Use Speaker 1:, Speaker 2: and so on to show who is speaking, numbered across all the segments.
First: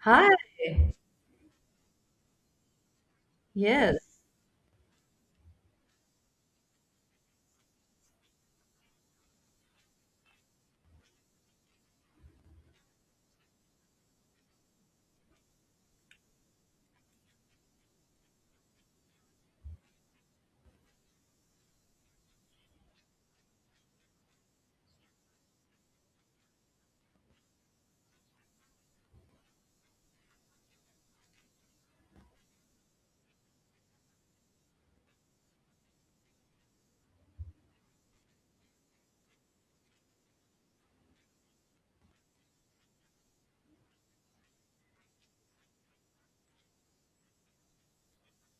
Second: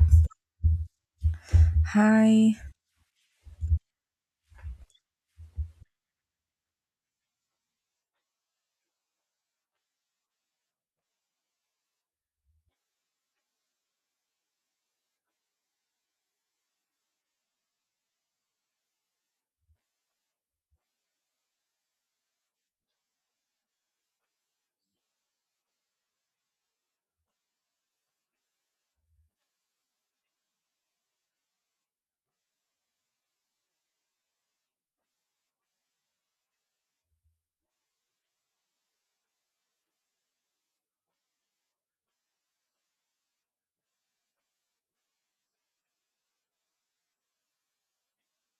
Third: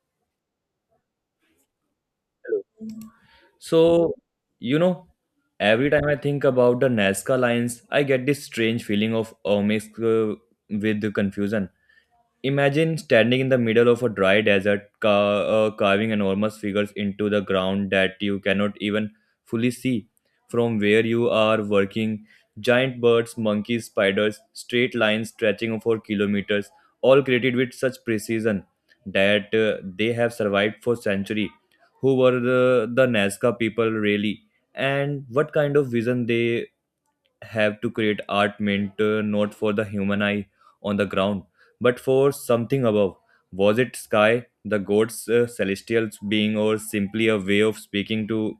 Speaker 1: Hi.
Speaker 2: Hi.
Speaker 1: Yes.
Speaker 3: So, you know, every time I think about the Nazca lines, I get this strange feeling of mixed with the confusion. Imagine standing in the middle of a dry desert, carving enormous figures into the ground that you cannot even fully see. From where you are working, giant birds, monkeys, spiders, straight lines stretching for kilometers, all created with such precision that they have survived for centuries. Who were the Nazca people really? And what kind of vision they have to create art meant not for the human eye on the ground, but for something above. Was it sky, the gods, celestial being, or simply a way of speaking to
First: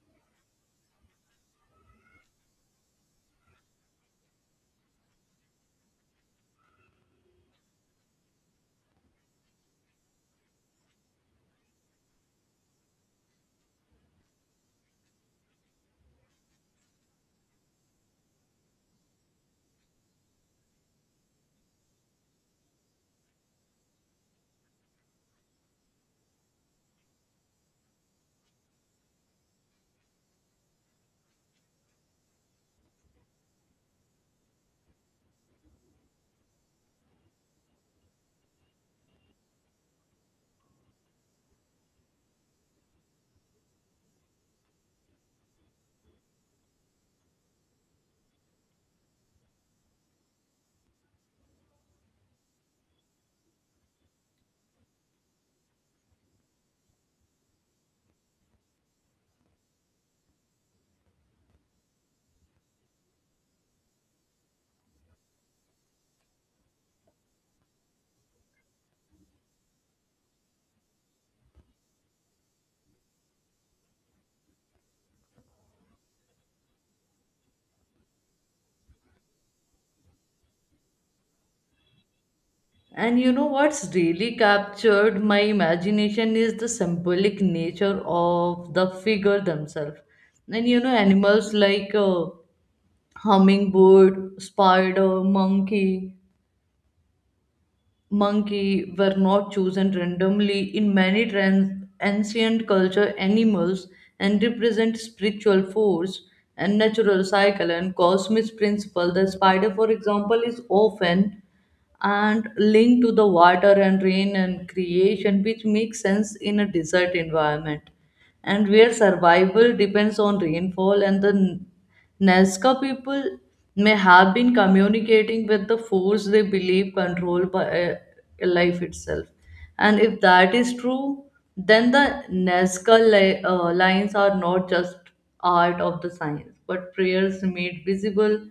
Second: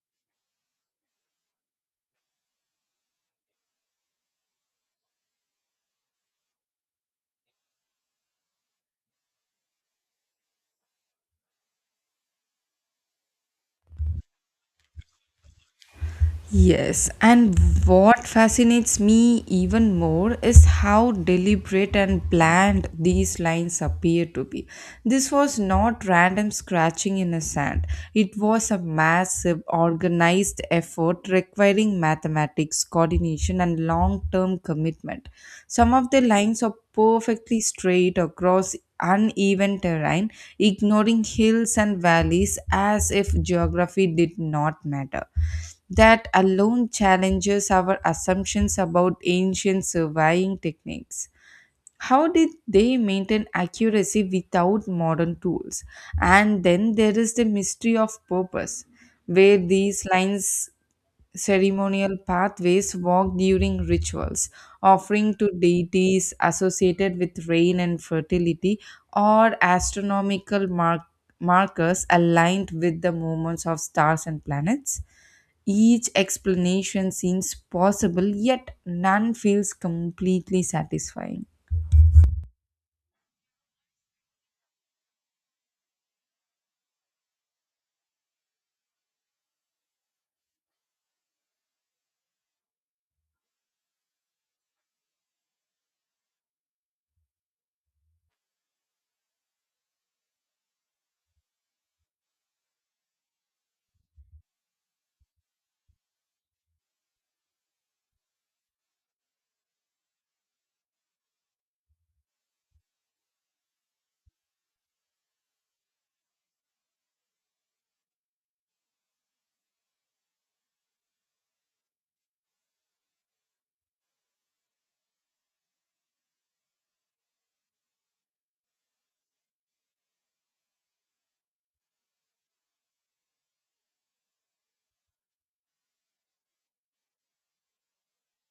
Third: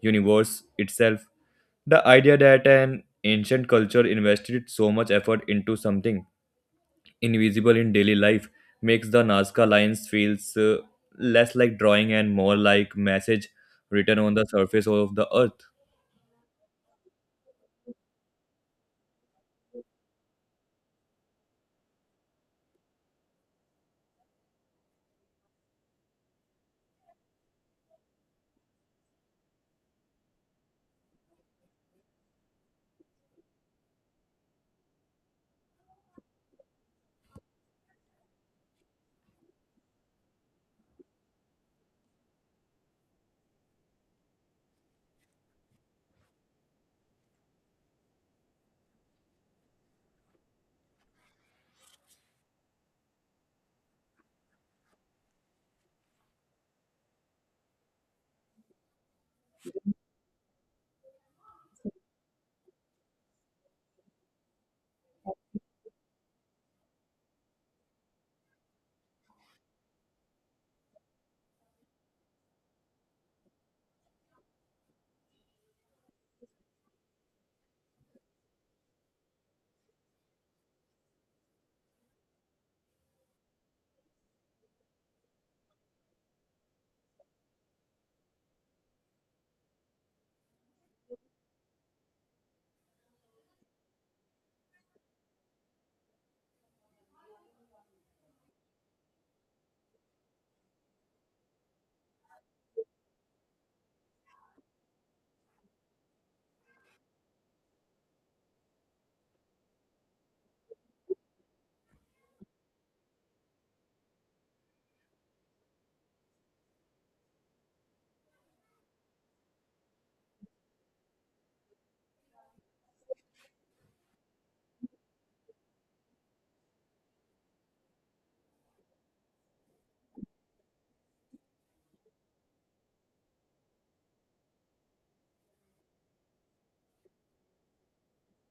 Speaker 3: universe itself? The idea that an ancient culture invested so much effort into something invisible in daily life makes the Nazca lines feels less like drawing and more like message written on the surface of the earth.
Speaker 2: Yes, and what fascinates me even more is how deliberate and planned these lines appear to be. This was not random scratching in a sand, it was a massive, organized effort requiring mathematics, coordination, and long term commitment. Some of the lines are perfectly straight across uneven terrain, ignoring hills and valleys as if geography did not matter that alone challenges our assumptions about ancient surveying techniques. How did they maintain accuracy without modern tools? And then there is the mystery of purpose, where these lines ceremonial pathways walked during rituals, offering to deities associated with rain and fertility or astronomical markers aligned with the movements of stars and planets. Each explanation seems possible, yet none feels completely satisfying.
Speaker 1: And you know what's really captured my imagination is the symbolic nature of the figure themselves. And you know, animals like hummingbird, spider, monkey were not chosen randomly. In many ancient culture, animals and represent spiritual force and natural cycle and cosmic principle. The spider, for example, is often and linked to the water and rain and creation, which makes sense in a desert environment and where survival depends on rainfall. And the Nazca people may have been communicating with the force they believe controlled by life itself. And if that is true, then the Nazca lines are not just art of the science, but prayers made visible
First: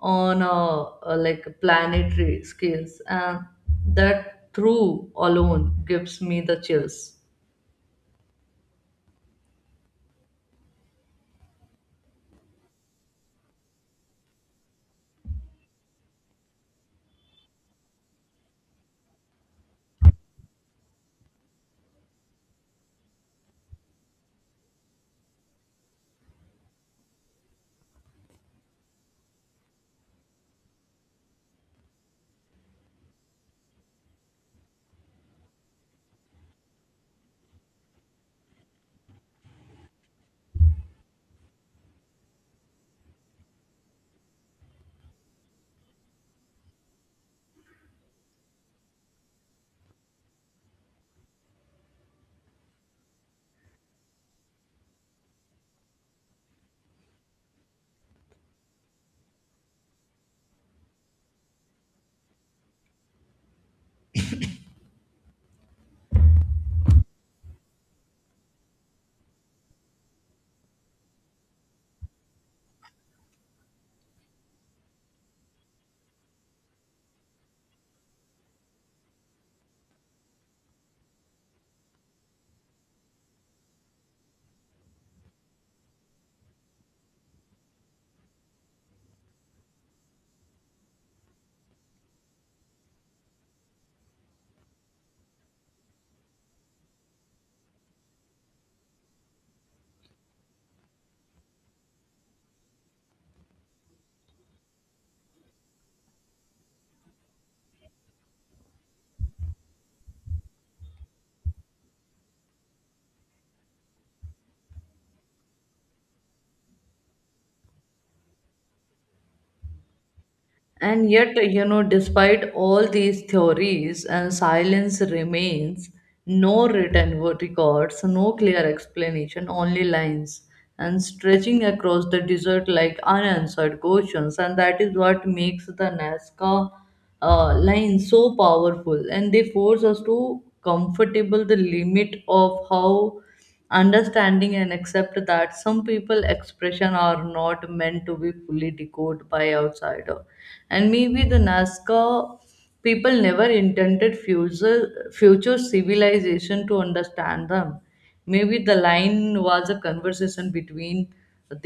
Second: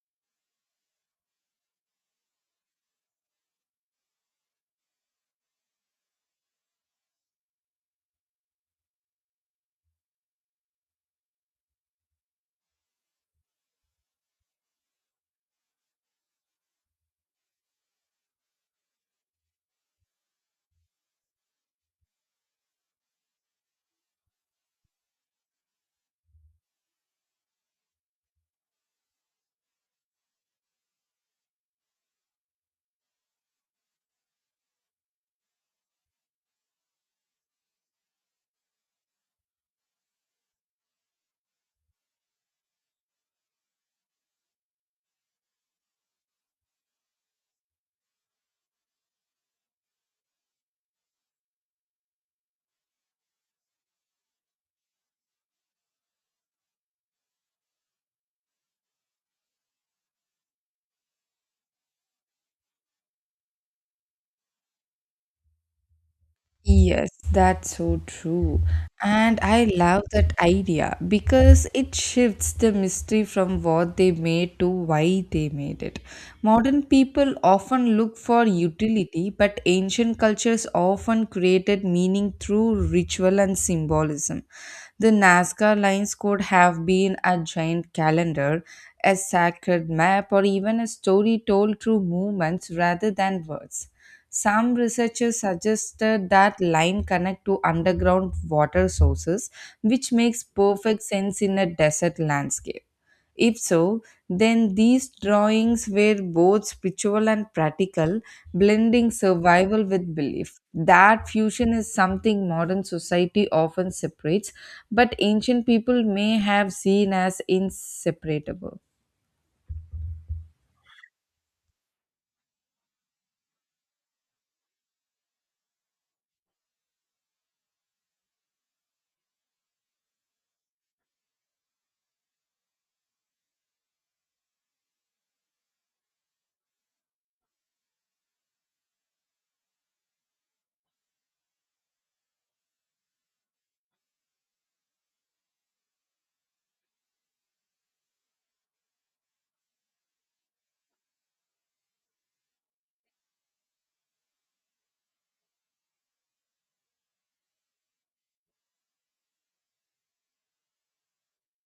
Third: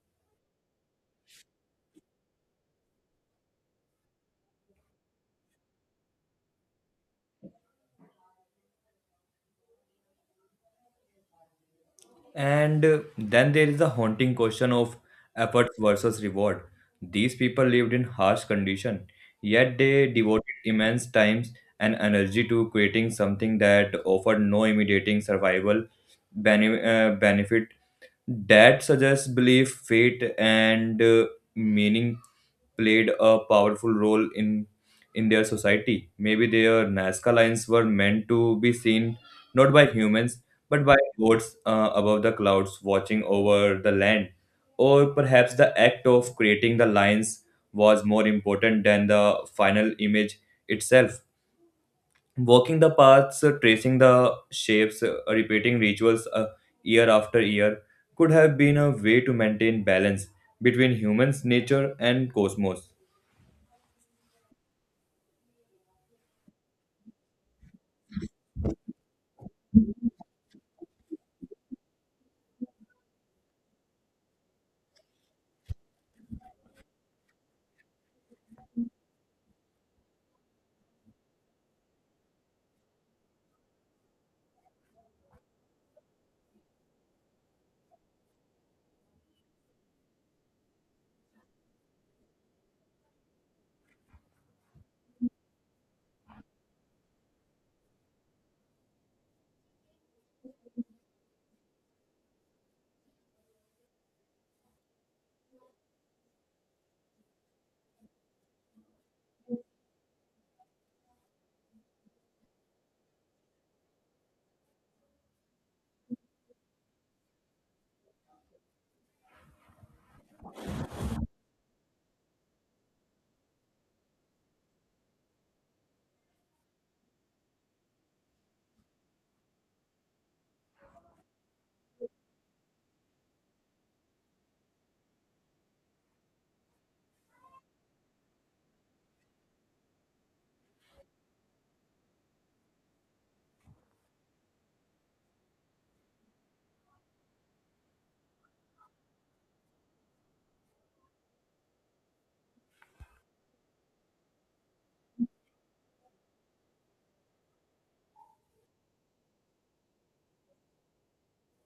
Speaker 1: on a like planetary scales, and that through alone gives me the chills.
Speaker 3: And then there is the haunting question of effort versus reward. These people lived in harsh condition, yet they devoted immense times and energy to creating something that offered no immediate survival benefit that suggests belief, fate, and meaning played a powerful role in their society. Maybe their Nazca lines were meant to be seen not by humans but by gods above the clouds watching over the land. Or perhaps the act of creating the lines was more important than the final image itself walking the paths, tracing the shapes, repeating rituals year after year could have been a way to maintain balance between humans, nature, and cosmos.
Speaker 2: Yes, that's so true. And I love that idea because it shifts the mystery from what they made to why they made it. Modern people often look for utility, but ancient cultures often created meaning through ritual and symbolism. The Nazca lines could have been a giant calendar, a sacred map, or even a story told through movements rather than words. Some researchers suggested that line connect to underground water sources, which makes perfect sense in a desert landscape. If so, then these drawings were both spiritual and practical, blending survival with belief. That fusion is something modern society often separates, but ancient people may have seen as inseparable.
Speaker 1: And yet, you know, despite all these theories and silence remains, no written records, no clear explanation, only lines and stretching across the desert like unanswered questions. And that is what makes the Nazca line so powerful. And they force us to comfortable the limit of how understanding and accept that some people expression are not meant to be fully decoded by outsider, and maybe the Nazca people never intended future civilization to understand them. Maybe the line was a conversation between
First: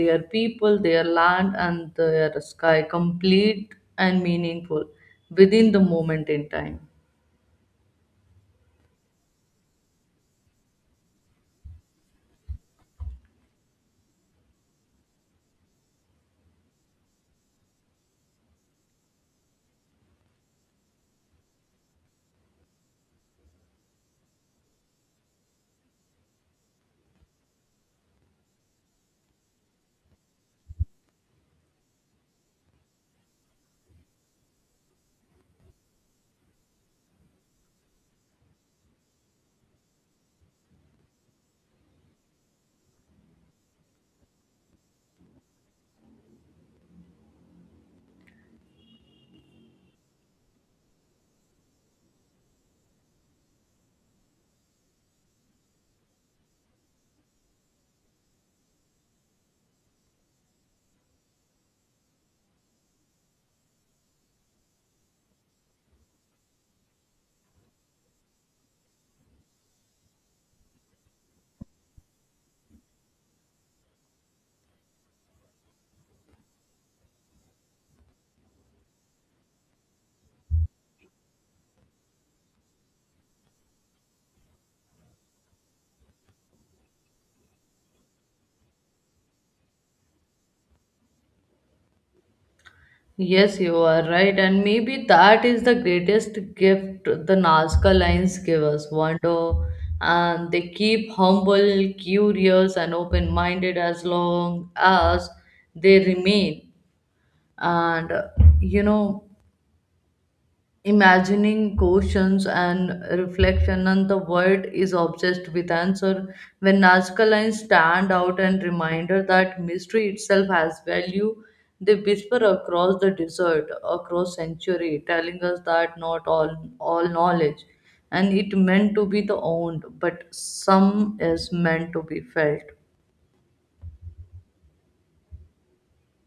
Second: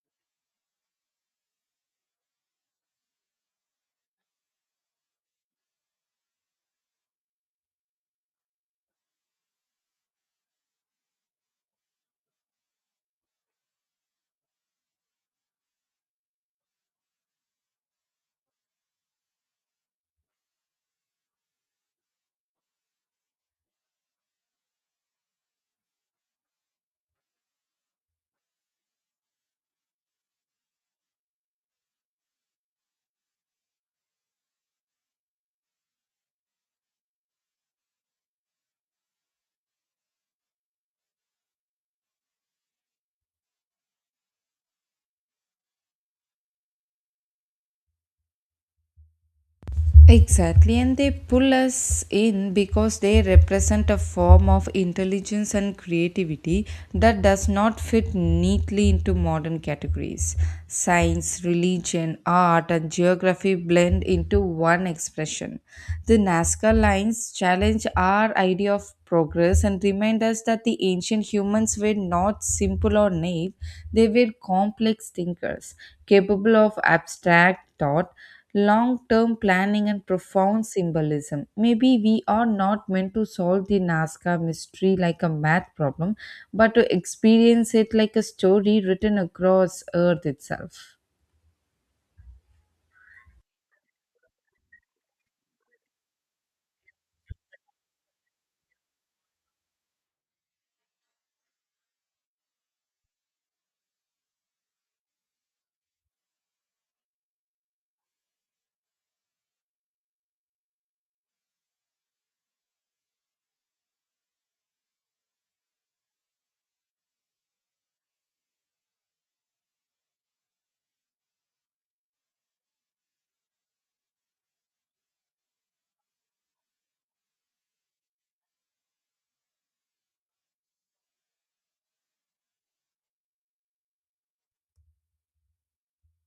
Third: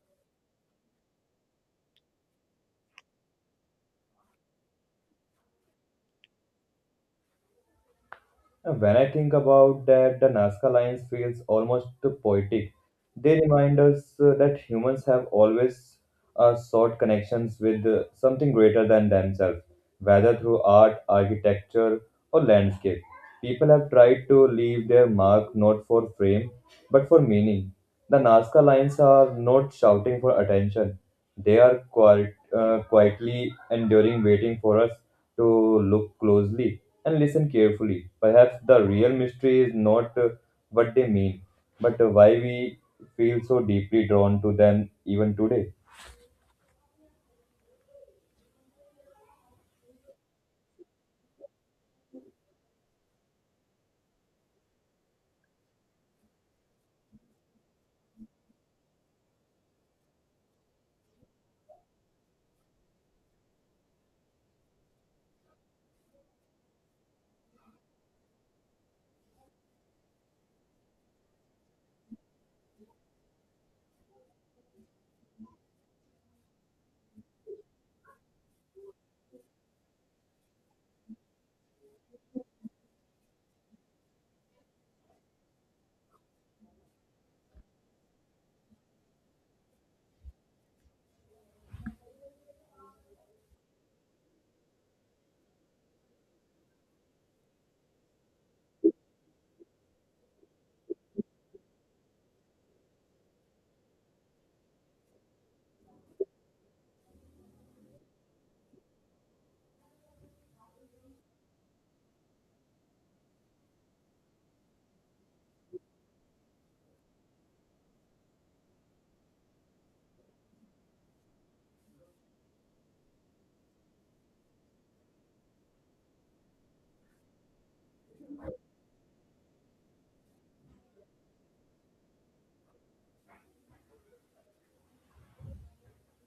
Speaker 1: their people, their land, and their sky, complete and meaningful within the moment in time.
Speaker 3: And when I think about that, the Nazca lines feels almost poetic. They remind us that humans have always sought connections with something greater than themselves, whether through art, architecture, or landscape. People have tried to leave their mark not for fame, but for meaning. The Nazca lines are not shouting for attention. They are quiet, quietly enduring, waiting for us to look closely and listen carefully. Perhaps the real mystery is not what they mean, but why we feel so deeply drawn to them even today.
Speaker 2: Exactly, and they pull us in because they represent a form of intelligence and creativity that does not fit neatly into modern categories. Science, religion, art, and geography blend into one expression. The Nazca lines challenge our idea of progress and remind us that the ancient humans were not simple or naive, they were complex thinkers, capable of abstract thought long term planning, and profound symbolism. Maybe we are not meant to solve the Nazca mystery like a math problem, but to experience it like a story written across Earth itself.
Speaker 1: Yes, you are right. And maybe that is the greatest gift the Nazca lines give us wonder. And they keep humble, curious, and open minded as long as they remain. And You know, imagining questions and reflection, and the world is obsessed with answer. When Nazca lines stand out and reminder that mystery itself has value, they whisper across the desert, across century, telling us that not all knowledge and it meant to be the owned, but some is meant to be felt.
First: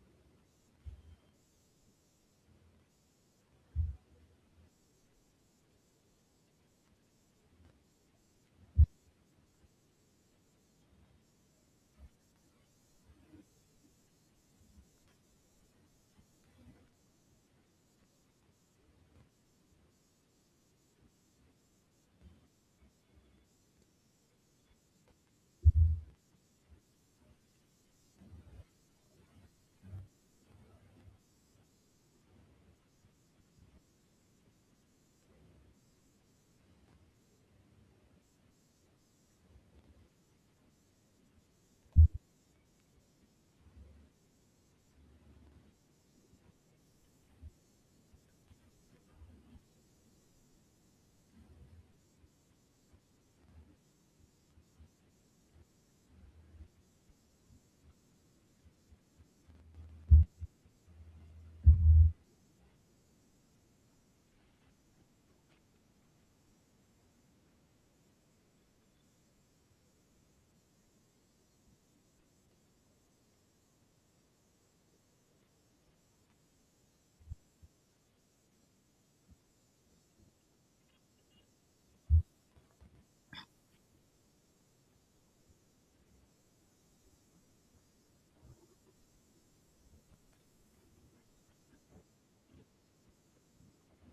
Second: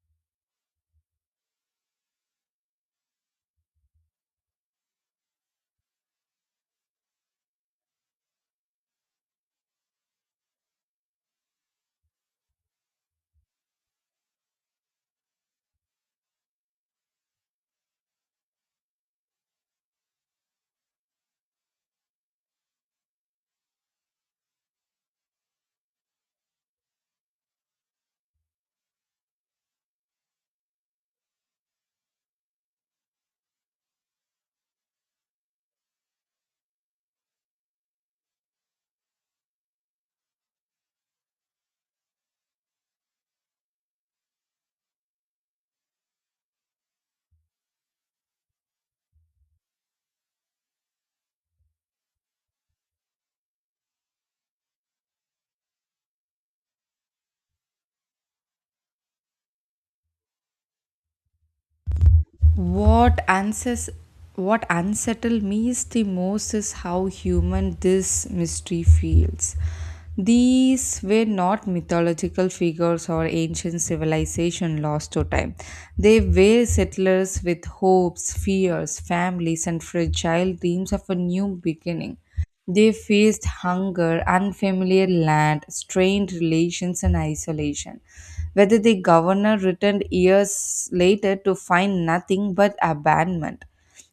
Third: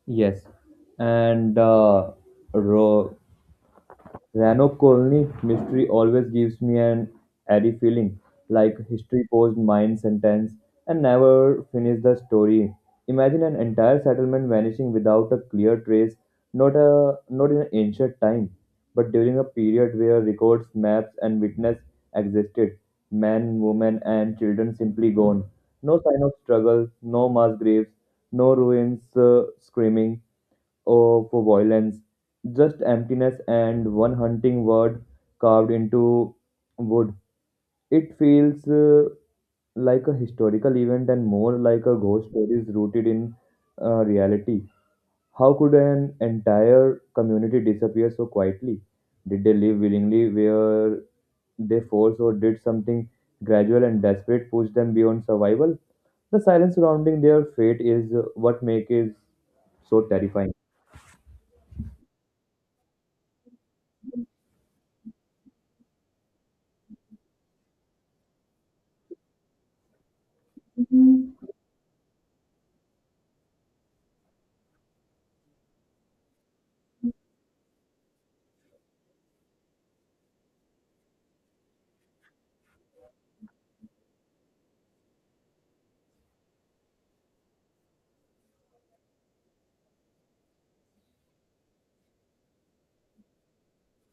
Speaker 3: Yes, and ro- Ranokkolnik's mystery always gives me an eerie feeling, like history posed mine sentence and never finished the story. Imagine an entire settlement vanishing without a clear trace, not in an ancient time, but during a period where records, maps, and witness existed. Men, women, and children simply gone. No sign of struggle, no mass graves, no ruins screaming or for violence, just emptiness and one hunting word carved into wood. It feels like a historical event and more like a ghost story rooted in reality. How could an entire community disappear so quietly? Did they live willingly where they forced, or did something gradual and desperate push them beyond survival? The silence surrounding their fate is what makes it so terrifying.
Speaker 2: What answers, what unsettled me is the most is how human this mystery feels. These were not mythological figures or ancient civilization lost to time, they were settlers with hopes, fears, families, and fragile dreams of a new beginning. They faced hunger, unfamiliar land, strained relations, and isolation. Whether the governor returned years later to find nothing but abandonment.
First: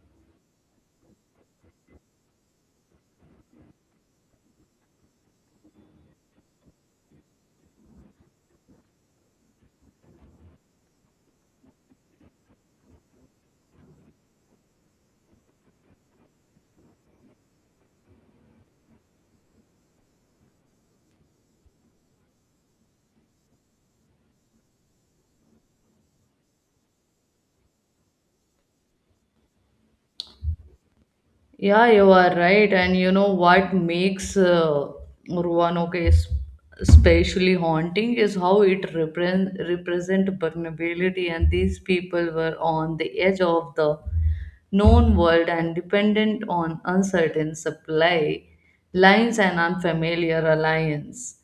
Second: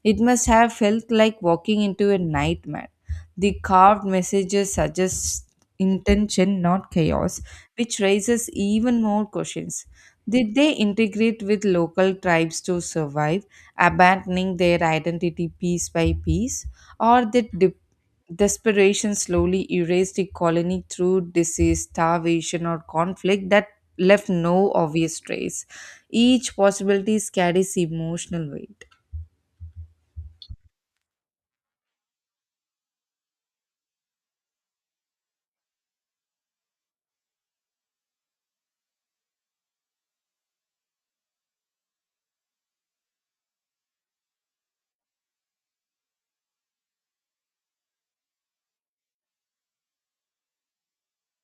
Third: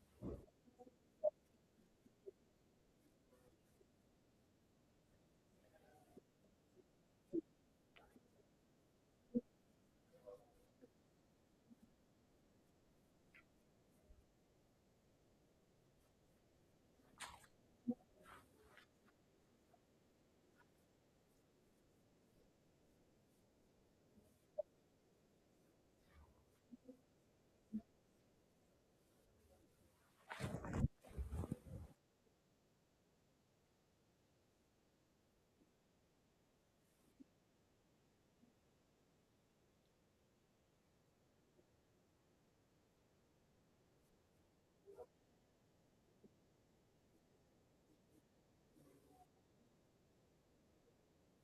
Speaker 2: It must have felt like walking into a nightmare. The carved messages suggest intention, not chaos, which raises even more questions. Did they integrate with local tribes to survive, abandoning their identity piece by piece, or did dip? Desperation slowly erased the colony through disease, starvation, or conflict that left no obvious trace. Each possibility carries emotional weight.
Speaker 1: Yeah, you are right. And you know what makes Roanoke is especially haunting is how it represent vulnerability, and these people were on the edge of the known world and dependent on uncertain supply lines and unfamiliar alliance.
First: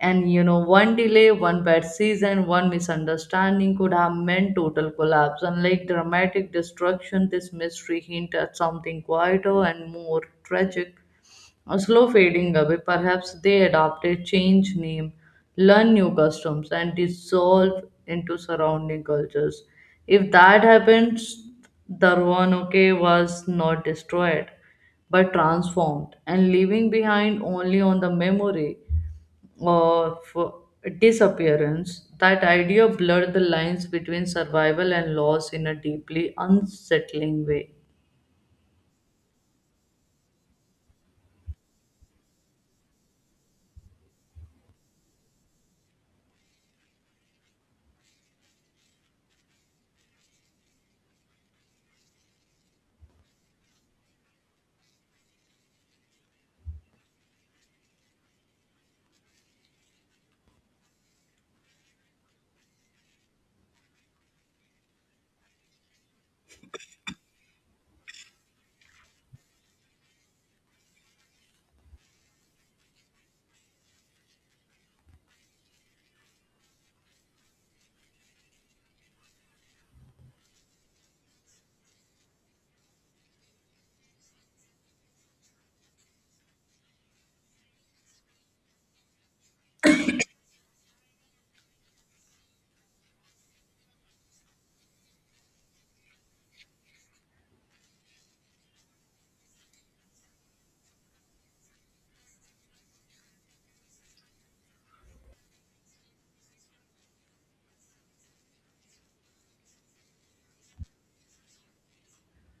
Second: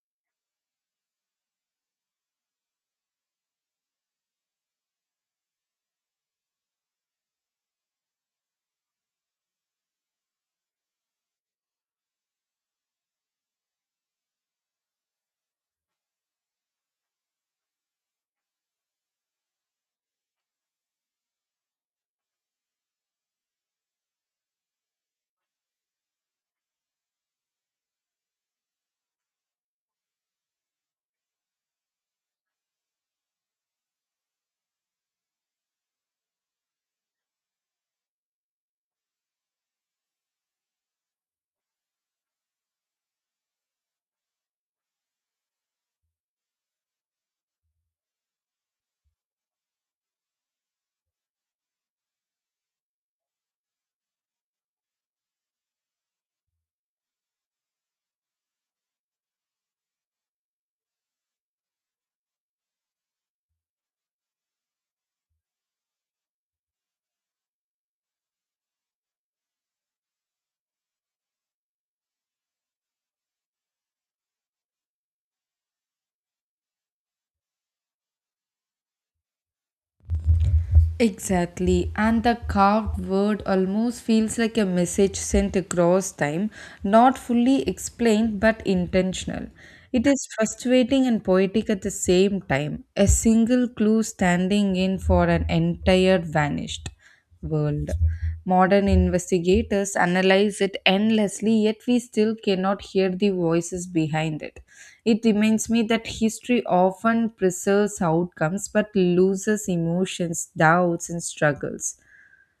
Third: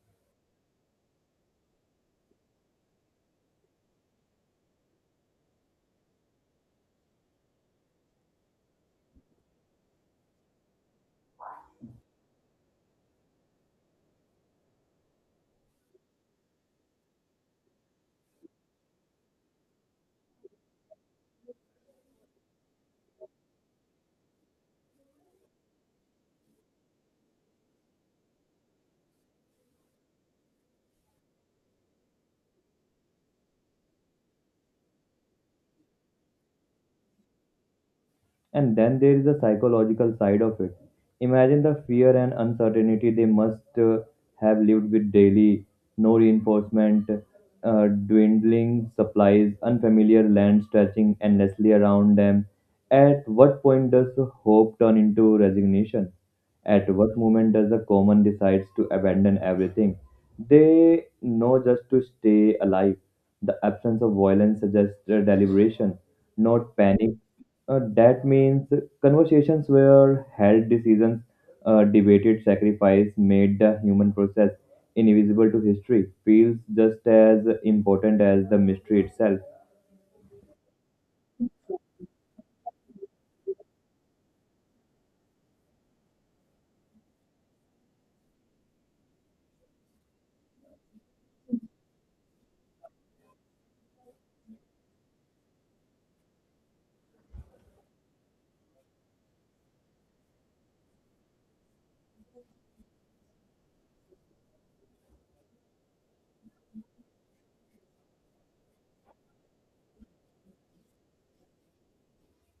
Speaker 1: And you know, one delay, one bad season, one misunderstanding could have meant total collapse. Unlike dramatic destruction, this mystery hints at something quieter and more tragic. A slow fading away, perhaps they adopted, changed name, learned new customs, and dissolved into surrounding cultures. If that happens, the Roanoke was not destroyed, but transformed and leaving behind only on the memory of disappearance. That idea blurred the lines between survival and loss in a deeply unsettling way.
Speaker 3: And then there is the psychological side of it. Imagine the fear and uncertainty they must have lived with daily, no reinforcement, dwindling supplies, unfamiliar land stretching endlessly around them. At what point does hope turn into resignation? At what moment does the common decides to abandon everything? They know just to stay alive. The absence of violence suggests deliberation, not panic that means conversations were held, decisions debated, sacrifice made the human process invisible to history feels just as important as the mystery itself.
Speaker 2: Exactly, and the carved word almost feels like a message sent across time, not fully explained but intentional. It is frustrating and poetic at the same time, a single clue standing in for an entire vanished world. Modern investigators analyze it endlessly, yet we still cannot hear the voices behind it. It reminds me that history often preserves outcomes but loses emotions, doubts, and struggles.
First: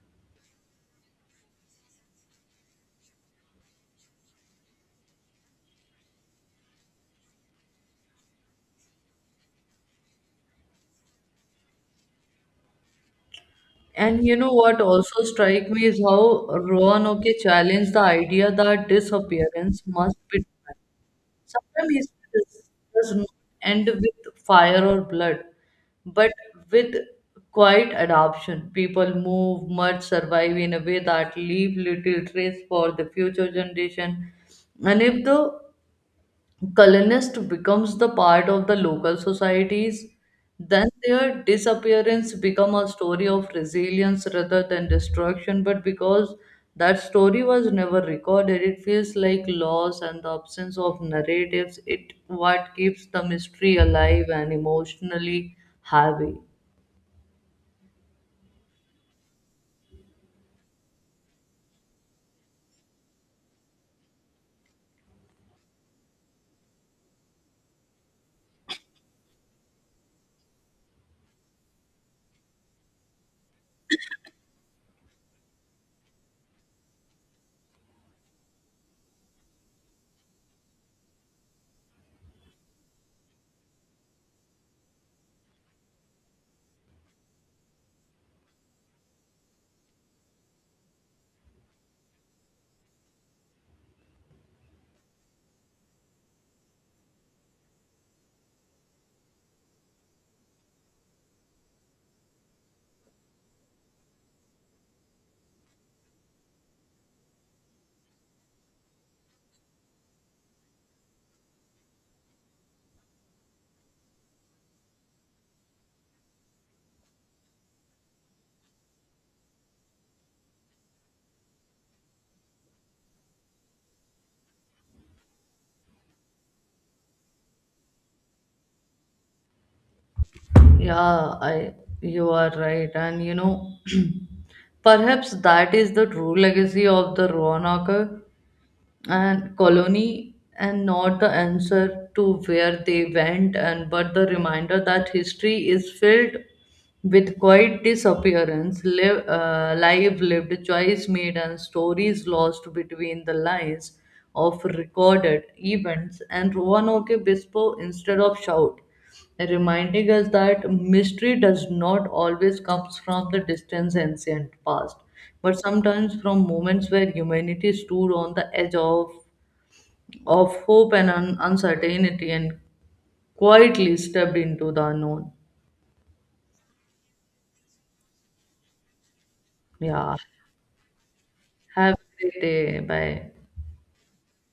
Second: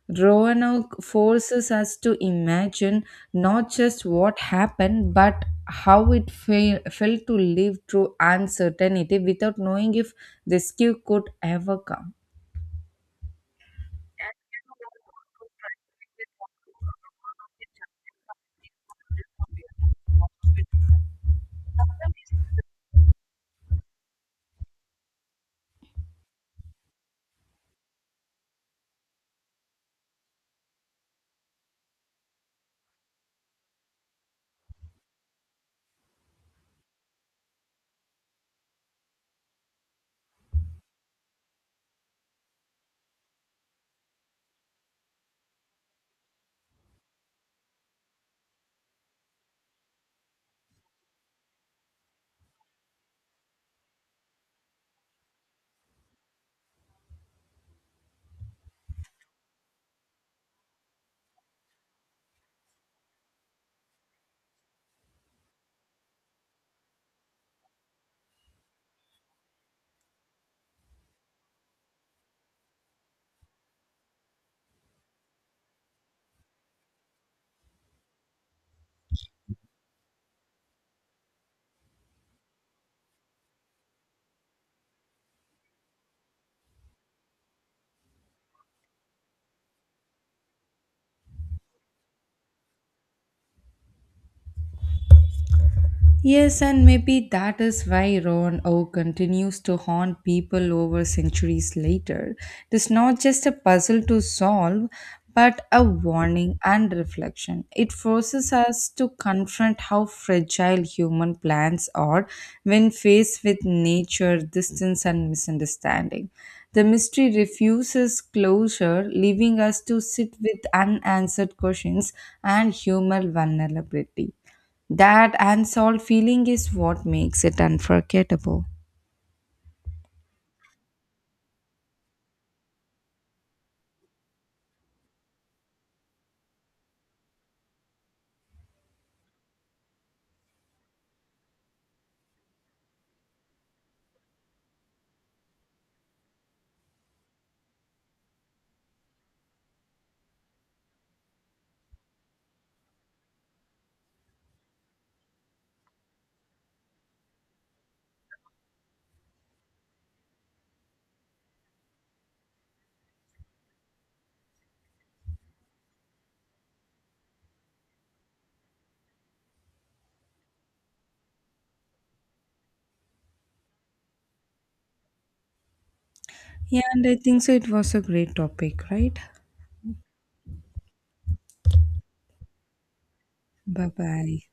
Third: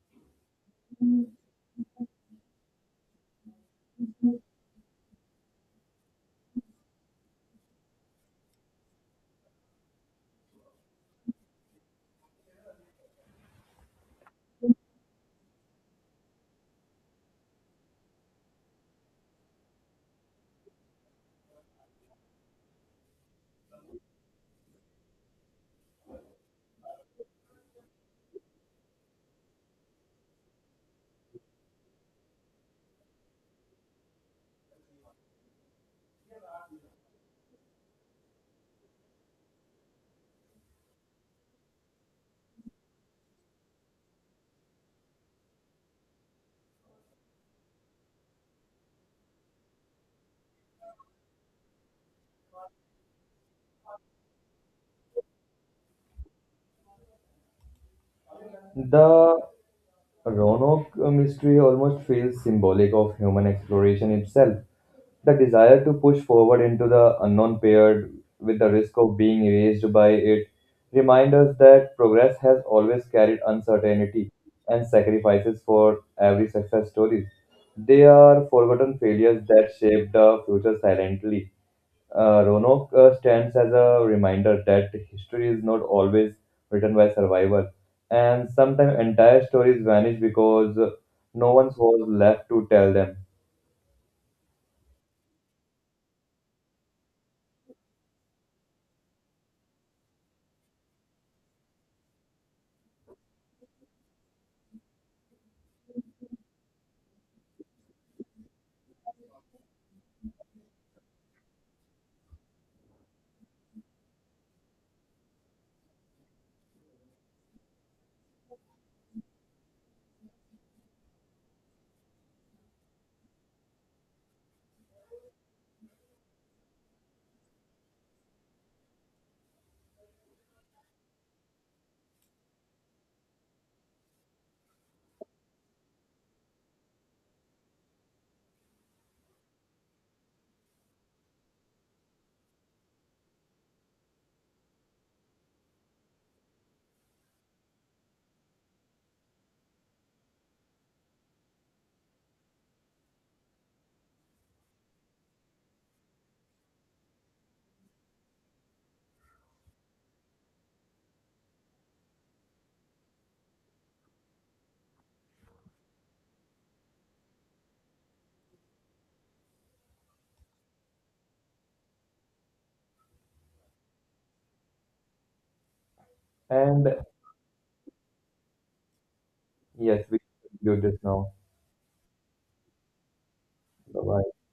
Speaker 2: Roanoke forces us to imagine not just what happened but how it felt to live through uncertainty without knowing if rescue could ever come.
Speaker 1: And you know what also strike me is how Roanoke challenged the idea that disappearance must be done. Sometimes history does not end with fire or blood, but with quiet adoption. People move, merge, survive in a way that leave little trace for the future generation. And if the colonist becomes the part of the local societies, then their disappearance become a story of resilience rather than destruction, but because that story was never recorded, it feels like loss, and the absence of narratives it what keeps the mystery alive and emotionally heavy.
Speaker 3: The Roanoke mystery almost feels symbolic of human exploration itself. The desire to push forward into the unknown, paired with the risk of being erased by it, remind us that progress has always carried uncertainty and sacrifices for every success story. They are forgotten failures that shape the future silently. Roanoke stands as a reminder that history is not always written by survival, and sometimes entire stories vanish because no one was left to tell them.
Speaker 2: Yes, and maybe that is why Roan O continues to haunt people over centuries later. It is not just a puzzle to solve, but a warning and reflection. It forces us to confront how fragile human plans are when faced with nature, distance, and misunderstanding. The mystery refuses closure, leaving us to sit with unanswered questions and human vulnerability. That unsolved feeling is what makes it unforgettable.
Speaker 1: Yeah I You are right. And you know, perhaps that is the true legacy of the Roanoke and colony, and not the answer to where they went, and but the reminder that history is filled with quiet disappearance live, live lived choice made, and stories lost between the lines of recorded events, and Roanoke bispo instead of shout, reminding us that mystery does not always comes from the distant ancient past, but sometimes from moments where humanity stood on the edge of hope and uncertainty, and quietly stepped into the unknown.
Speaker 2: Yeah,
Speaker 3: And
Speaker 2: and I think so. It was a great topic, right?
Speaker 3: yes,
Speaker 1: Yeah.
Speaker 3: we do this now.
Speaker 1: Have a great day. Bye.
Speaker 2: Bye
Speaker 3: Bye bye.
Speaker 2: bye.